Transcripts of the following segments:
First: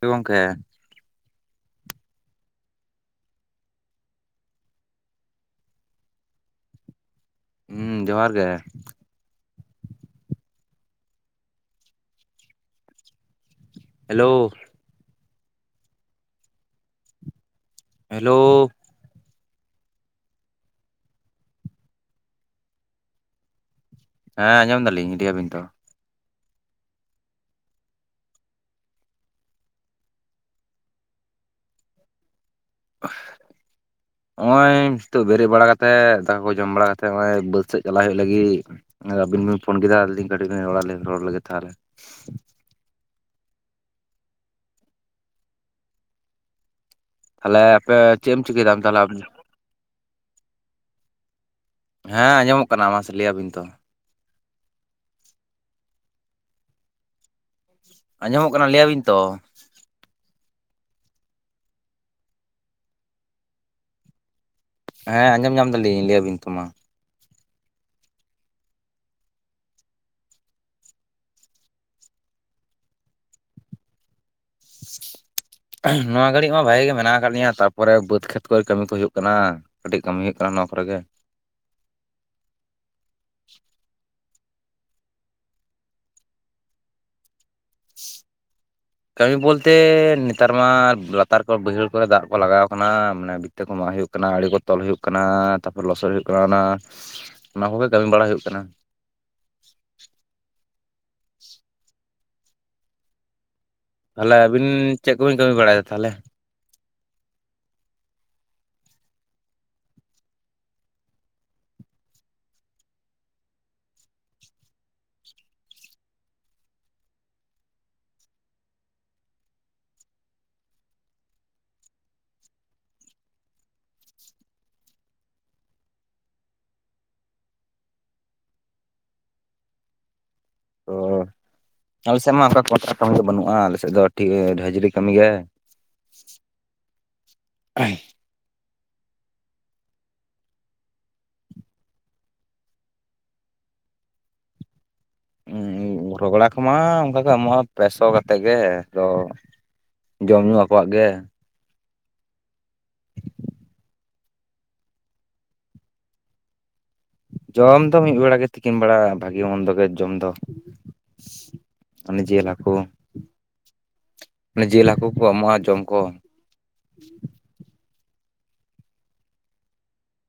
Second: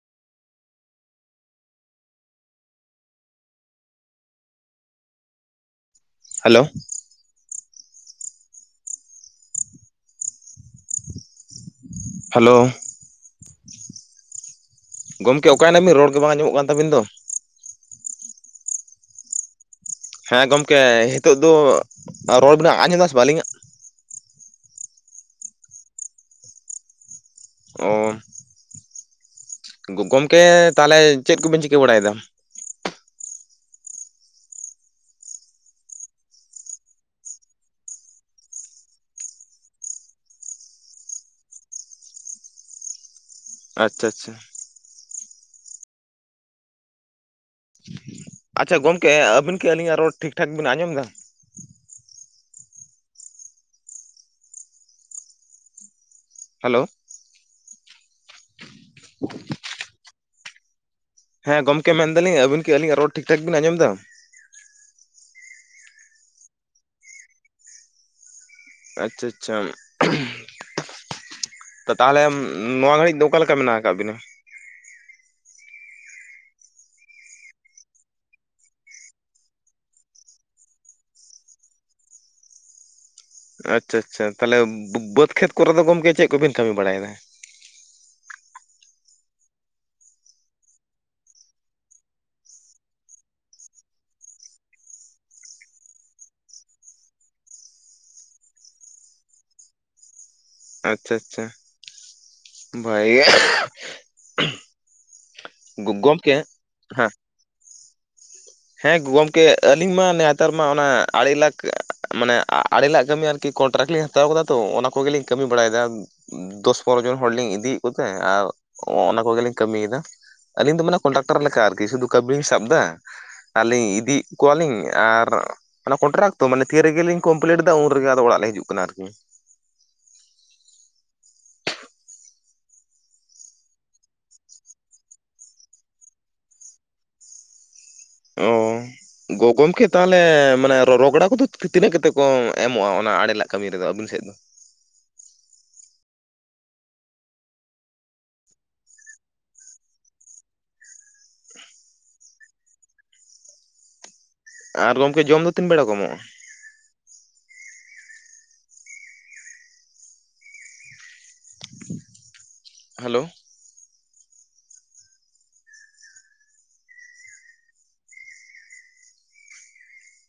ᱛᱮ ᱜᱚᱝᱠᱮ᱾ ᱦᱟᱞᱳᱣ᱾ ᱦᱩᱸ ᱡᱚᱦᱟᱨ ᱜᱮ᱾ ᱦᱟᱞᱳᱣ᱾ ᱦᱮᱞᱳᱣ᱾ ᱜᱚᱢᱠᱮ ᱚᱠᱟᱭ ᱱᱟᱵᱤᱱ ᱨᱚᱲ ᱜᱮ ᱵᱟᱝ ᱟᱧᱡᱚᱢᱚᱜ ᱠᱟᱱ ᱛᱟᱹᱵᱤᱱ ᱫᱚ? ᱦᱮᱞᱳᱣ᱾ ᱦᱮᱸ ᱜᱚᱢᱠᱮ ᱦᱤᱸᱛᱩᱜ ᱫᱚ ᱨᱚᱲ ᱵᱤᱱ ᱟᱧᱡᱚᱢ ᱫᱟ ᱥᱮ ᱵᱟ ᱟᱞᱤᱧᱟᱜ? ᱦᱮᱸ ᱟᱸᱡᱚᱢ ᱫᱟᱞᱤᱧ ᱞᱟᱹᱭᱟᱵᱤᱱ ᱛᱚ ᱳᱢ᱾ ᱜᱚ ᱜᱚᱝᱢᱠᱮ ᱛᱟᱦᱚᱞᱮ ᱪᱮᱫ ᱠᱩᱵᱤᱱ ᱪᱤᱠᱟᱹ ᱵᱟᱲᱟᱭ ᱫᱟ? [unintelligible] ᱱᱚᱜ-ᱚᱸᱭᱻ ᱱᱤᱛᱚᱜ ᱵᱮᱨᱮᱫ ᱵᱟᱲᱟ ᱠᱟᱛᱮᱜ ᱫᱟᱠᱟ ᱠᱚ ᱡᱚᱢ ᱵᱟᱲᱟ ᱠᱟᱛᱮᱜ ᱱᱚᱜ-ᱚᱸᱭ ᱵᱟᱹᱛᱷ ᱥᱮᱜ ᱪᱟᱞᱟᱜ ᱦᱩᱭᱩᱜ ᱞᱟᱹᱜᱤᱜ᱾ ᱟᱹᱵᱤᱱ ᱵᱤᱱ ᱯᱷᱩᱱ ᱠᱤᱫᱟ ᱟᱨ ᱞᱤᱧ ᱠᱟᱹᱴᱤᱡ ᱞᱤᱧ ᱨᱚᱲᱟ ᱞᱤᱧ ᱨᱚᱲ ᱨᱮᱜᱮ ᱞᱟᱹᱜᱤᱜ ᱛᱟᱦᱚᱞᱮ᱾ ᱟᱪᱷᱟ ᱟᱪᱷᱟ᱾ ᱛᱟᱦᱚᱞᱮ ᱟᱯᱮ ᱪᱮᱫ ᱮᱢ ᱪᱤᱠᱟᱹᱭᱮᱫᱟ ᱟᱪᱷᱟ ᱟᱢ ᱛᱟᱦᱚᱞᱮ ᱜᱚᱝᱠᱮ ᱟᱹᱵᱤᱱ ᱠᱤ ᱟᱹᱞᱤᱧᱟᱜ ᱨᱚᱲ ᱴᱷᱤᱠᱼᱴᱷᱟᱠ ᱵᱤᱱ ᱟᱸᱡᱚᱢ ᱫᱟ? ᱦᱮᱸ ᱟᱸᱡᱚᱢᱚᱜ ᱠᱟᱱᱟ ᱢᱟᱥᱮ ᱞᱟᱹᱭᱟ ᱵᱤᱱ ᱛᱚ? ᱦᱮᱞᱳᱣ᱾ ᱟᱸᱡᱚᱢᱚᱜ ᱠᱟᱱᱟ ᱞᱟᱹᱭᱟ ᱵᱤᱱ ᱛᱚ? ᱦᱮᱸ ᱜᱚᱢᱠᱮ ᱢᱮᱱ ᱫᱟᱹᱞᱤᱧ ᱟᱹᱵᱤᱱ ᱠᱤ ᱟᱹᱞᱤᱧᱟᱜ ᱨᱚᱲ ᱴᱷᱤᱼᱴᱷᱟᱠ ᱵᱤᱱ ᱟᱸᱡᱚᱢ ᱫᱟ? ᱦᱮᱸ ᱟᱸᱡᱚᱢ ᱧᱟᱢ ᱫᱟᱹᱞᱤᱧ ᱞᱟᱹᱭ ᱟᱵᱤᱱ ᱛᱚ ᱢᱟ? ᱟᱪᱷᱟ ᱟᱪᱷᱟᱢ᱾ [unintelligible] ᱛᱚ ᱛᱟᱦᱚᱞᱮᱢ ᱱᱚᱣᱟ ᱜᱷᱟᱹᱲᱤᱡ ᱫᱚ ᱚᱠᱟ ᱞᱮᱠᱟ ᱢᱮᱱᱟᱜ ᱟᱠᱟᱜ ᱵᱤᱱᱟ? [unintelligible] ᱱᱚᱣᱟ ᱜᱷᱟᱹᱲᱤᱡ ᱢᱟ ᱵᱷᱟᱜᱤ ᱜᱮ ᱢᱮᱱᱟᱜᱱ ᱟᱠᱟᱫ ᱞᱤᱧᱟ ᱛᱟᱨᱦᱯᱚᱨᱮ ᱵᱟᱹᱫᱽ ᱠᱷᱮᱛ ᱠᱚᱨᱮ ᱠᱟᱹᱢᱤ ᱠᱚ ᱦᱩᱭᱩᱜ ᱠᱟᱱᱟ᱾ ᱠᱟᱹᱴᱤᱡ ᱠᱟᱹᱢᱤ ᱦᱩᱭᱩᱜ ᱠᱟᱱᱟ ᱱᱚᱶᱟ ᱠᱚᱨᱮ ᱜᱮ᱾ ᱟᱪᱷᱟ ᱟᱪᱷᱟ ᱛᱟᱦᱚᱞᱮ ᱵᱟᱹ ᱵᱟᱹᱫᱽ ᱠᱷᱮᱛ ᱠᱚᱨᱮ ᱫᱚ ᱜᱚᱢᱠᱮ ᱪᱮᱜ ᱠᱚᱵᱤᱱ ᱠᱟᱹᱢᱤ ᱵᱟᱲᱟᱭ ᱫᱟ? [inaudible] ᱠᱟᱹᱢᱤ ᱵᱩᱞᱛᱮ ᱱᱮᱛᱟᱨ ᱢᱟ ᱞᱟᱛᱟᱨ ᱠᱚᱨᱮ ᱵᱟᱹᱭᱦᱟᱹᱲ ᱠᱚᱨᱮ ᱫᱟᱜ ᱠᱚ ᱞᱟᱜᱟᱣ ᱠᱟᱱᱟ᱾ ᱢᱟᱱᱮ ᱛᱮ ᱠᱚ ᱢᱟᱜ ᱦᱩᱭᱩᱜ ᱠᱟᱱᱟ, ᱟᱲᱤ‌ ᱠᱩ ᱛᱚᱞ ᱦᱩᱭᱩᱜ ᱠᱟᱱᱟ, ᱛᱟᱯᱚᱨ ᱞᱚᱥᱚᱫ ᱦᱩᱭᱩᱜ ᱠᱟᱱᱟ, ᱚᱱᱟ ᱚᱱᱟ ᱠᱚᱜᱮ ᱠᱟᱹᱢᱤ ᱵᱟᱲᱟ ᱦᱩᱭᱩᱜ ᱠᱟᱱᱟ᱾ ᱟᱪᱷᱟ ᱟᱪᱷᱟ ᱵᱟᱭᱟ ᱾ ᱛᱟᱦᱞᱮ ᱟᱹᱵᱤᱱ ᱪᱮᱫ ᱠᱚᱵᱤᱱ ᱠᱟᱹᱢᱤ ᱵᱟᱲᱟᱭᱮᱫᱟ ᱛᱟᱦᱞᱮ ᱜᱚᱢᱠᱮ ᱦᱮᱸ᱾ ᱦᱮᱸ ᱜᱚᱢᱠᱮ ᱟᱹᱞᱤᱧ ᱢᱟ ᱱᱮᱛᱟᱨ ᱢᱟ ᱚᱱᱟ ᱟᱲᱤ ᱞᱟᱠ ᱢᱟᱱᱮ ᱟᱜ ᱟᱲᱮ ᱞᱟᱜ ᱠᱟᱹᱢᱤ ᱟᱨ ᱠᱤ ᱠᱚᱱᱴᱨᱟᱠᱴ ᱞᱤᱧ ᱦᱟᱛᱟᱣ ᱠᱟᱫᱟ ᱛᱚ ᱚᱱᱟ ᱠᱚᱜᱮ ᱞᱤᱧ ᱠᱟᱹᱢᱤ ᱵᱟᱲᱟᱭ ᱫᱟ᱾ ᱫᱚᱥ ᱯᱚᱱᱨᱚ ᱡᱚᱱ ᱦᱚᱲ ᱞᱤᱧ ᱤᱫᱤᱭᱮᱜ ᱠᱚᱛᱮ ᱟᱨ ᱚᱱᱟ ᱠᱚᱜᱮ ᱞᱤᱧ ᱠᱟᱹᱢᱤᱭ ᱫᱟ᱾ ᱟᱹᱞᱤᱧ ᱫᱚ ᱢᱟᱱᱮ ᱠᱚᱱᱴᱨᱟᱠᱴᱚᱨ ᱞᱮᱠᱟ ᱟᱨ ᱠᱤ ᱥᱩᱫᱩ ᱠᱟᱹᱵᱤ‌ ᱞᱤᱧ ᱥᱟᱵ ᱫᱟ᱾ ᱟᱞᱤᱧ ᱤᱫᱤᱭᱮᱜ ᱠᱩᱣᱟ ᱞᱤᱧ, ᱟᱨ ᱢᱟᱱᱮ ᱠᱚᱱᱴᱨᱟᱠ ᱛᱚ ᱢᱟᱱᱮ ᱛᱷᱤ ᱨᱮ ᱜᱮᱞᱤᱧ ᱠᱚᱢᱯᱮᱞᱮᱴ ᱫᱟ ᱩᱱ ᱨᱮᱜᱮ ᱟᱫᱚ ᱚᱲᱟᱜ ᱞᱮ ᱦᱤᱡᱩᱜ ᱠᱟᱱᱟ᱾ ᱟᱨ ᱠᱤ ᱚ᱾ ᱟᱞᱮ ᱥᱮᱱ ᱢᱟ ᱚᱱᱠᱟ ᱠᱟᱹᱢᱤ ᱫᱚ ᱵᱟᱹᱱᱩᱜᱼᱟ ᱟᱞᱮ ᱥᱮᱫ ᱫᱚ ᱦᱟᱹᱡᱨᱤ ᱠᱟᱹᱢᱤ ᱜᱮ [unintelligible] ᱚ ᱜᱚ ᱜᱚᱢᱠᱮ ᱛᱟᱦᱚᱞᱮ ᱢᱟᱱᱮ ᱨᱚ ᱨᱚᱜᱽᱲᱟ ᱠᱚᱫᱚ ᱛᱤᱱᱟᱹᱜ ᱠᱟᱛᱮᱫ ᱠᱚ ᱮᱢᱚᱜᱼᱟ ᱚᱱᱟ ᱟᱲᱮᱞᱟᱜ ᱠᱟᱹᱢᱤ ᱨᱮᱫᱚ ᱟᱹᱵᱤᱱ ᱥᱮᱫ ᱫᱚ ᱨᱚᱜᱽᱲᱟ ᱠᱚᱢᱟ ᱚᱱᱠᱟ ᱠᱚ ᱮᱢᱚᱜᱼᱟ ᱯᱮᱥᱚ ᱠᱟᱛᱮᱫ ᱜᱮ ᱟᱫᱚ ᱡᱚᱢ ᱧᱩ ᱟᱵᱚᱣᱟᱜ ᱜᱮ ᱟᱨ ᱜᱚᱢᱠᱮ ᱡᱚᱢ ᱫᱚ ᱛᱤᱱ ᱵᱮᱲᱟ ᱠᱚ ᱮᱢᱚᱜᱼᱟ ᱡᱚᱢ ᱫᱚ ᱢᱤᱫ ᱵᱮᱲᱟ ᱜᱮ ᱛᱤᱠᱤᱱ ᱵᱮᱲᱟ ᱵᱷᱟᱹᱜᱤ ᱢᱚᱱᱫᱚ ᱜᱮ ᱡᱚᱢ ᱫᱚ ᱚᱱᱮ ᱡᱮ ᱦᱟᱠᱳ ᱦᱮᱞᱳ ᱚᱱᱮ ᱡᱤᱞ ᱦᱟᱠᱳ ᱠᱚ ᱮᱢᱚᱜᱼᱟ ᱡᱚᱢ ᱠᱚ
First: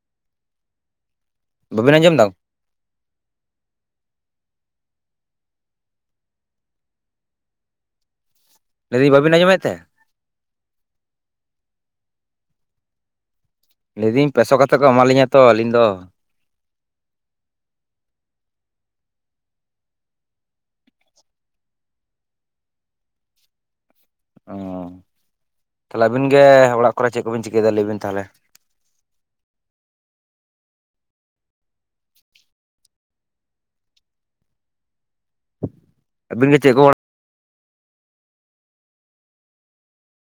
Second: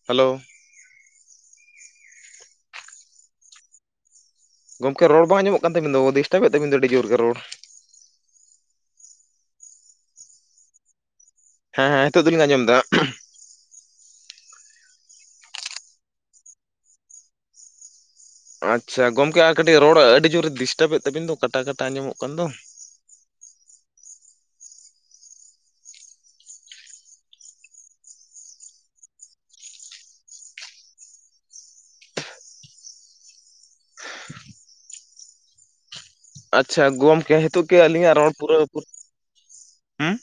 ᱦᱮᱞᱳ ᱵᱟᱹᱵᱤᱱ ᱟᱸᱡᱚᱢ ᱮᱫᱟ ᱜᱚᱢᱠᱮ ᱨᱚᱲ ᱵᱟᱝ ᱟᱸᱡᱚᱢᱚᱜ ᱠᱟᱱ ᱛᱟᱵᱤᱱ ᱫᱚ ᱰᱤᱥᱴᱟᱵᱮᱫ ᱛᱟᱵᱤᱱ ᱫᱚ ᱟᱹᱰᱤ ᱡᱳᱨ ᱜᱮ ᱨᱚᱲ ᱞᱟᱹᱭᱫᱟᱹᱧ ᱵᱟᱵᱤᱱ ᱟᱸᱡᱚᱢᱮᱫ ᱛᱮ ᱦᱮᱸ ᱦᱮᱸ ᱱᱤᱛᱚᱜ ᱫᱚᱞᱤᱧ ᱟᱸᱡᱚᱢ ᱮᱫᱟ ᱞᱟᱹᱭᱫᱟᱤᱹᱧ ᱯᱮᱥᱚ ᱠᱟᱛᱮ ᱠᱚ ᱮᱢᱟᱞᱤᱧᱟ ᱛᱚ ᱟᱹᱞᱤᱧ ᱫᱚ ᱟᱪᱪᱷᱟ ᱜᱚᱝᱠᱮ ᱟᱨ ᱠᱟᱹᱴᱤᱡ ᱨᱚᱲ ᱟᱹᱰᱤ ᱡᱩᱨ ᱰᱤᱥᱴᱟᱵᱮᱫ ᱛᱟᱹᱵᱤᱱ ᱫᱚ ᱠᱟᱴᱟ ᱠᱟᱴᱟ ᱟᱸᱡᱚᱢᱚᱜ ᱠᱟᱱ ᱫᱚ᱾ ᱚ ᱛᱟᱦᱚᱞᱮ ᱟᱹᱵᱤᱱ ᱜᱮ ᱚᱲᱟᱜ ᱠᱚᱨᱮ ᱪᱮᱫ ᱠᱚᱵᱤᱱ ᱪᱤᱠᱟᱹᱭᱮᱫᱟ ᱞᱟᱹᱭ ᱵᱤᱱ ᱛᱟᱦᱚᱞᱮ ᱟᱹᱵᱤᱱ ᱜᱮ ᱪᱮᱫ ᱠᱚ ᱟᱪᱪᱷᱟ ᱚᱲᱟᱜ ᱜᱚᱢᱠᱮ ᱱᱤᱛᱚᱜ ᱠᱤ ᱟᱹᱞᱤᱧᱟᱜ ᱨᱚᱲ ᱯᱩᱨᱟᱹ ᱦᱩᱸ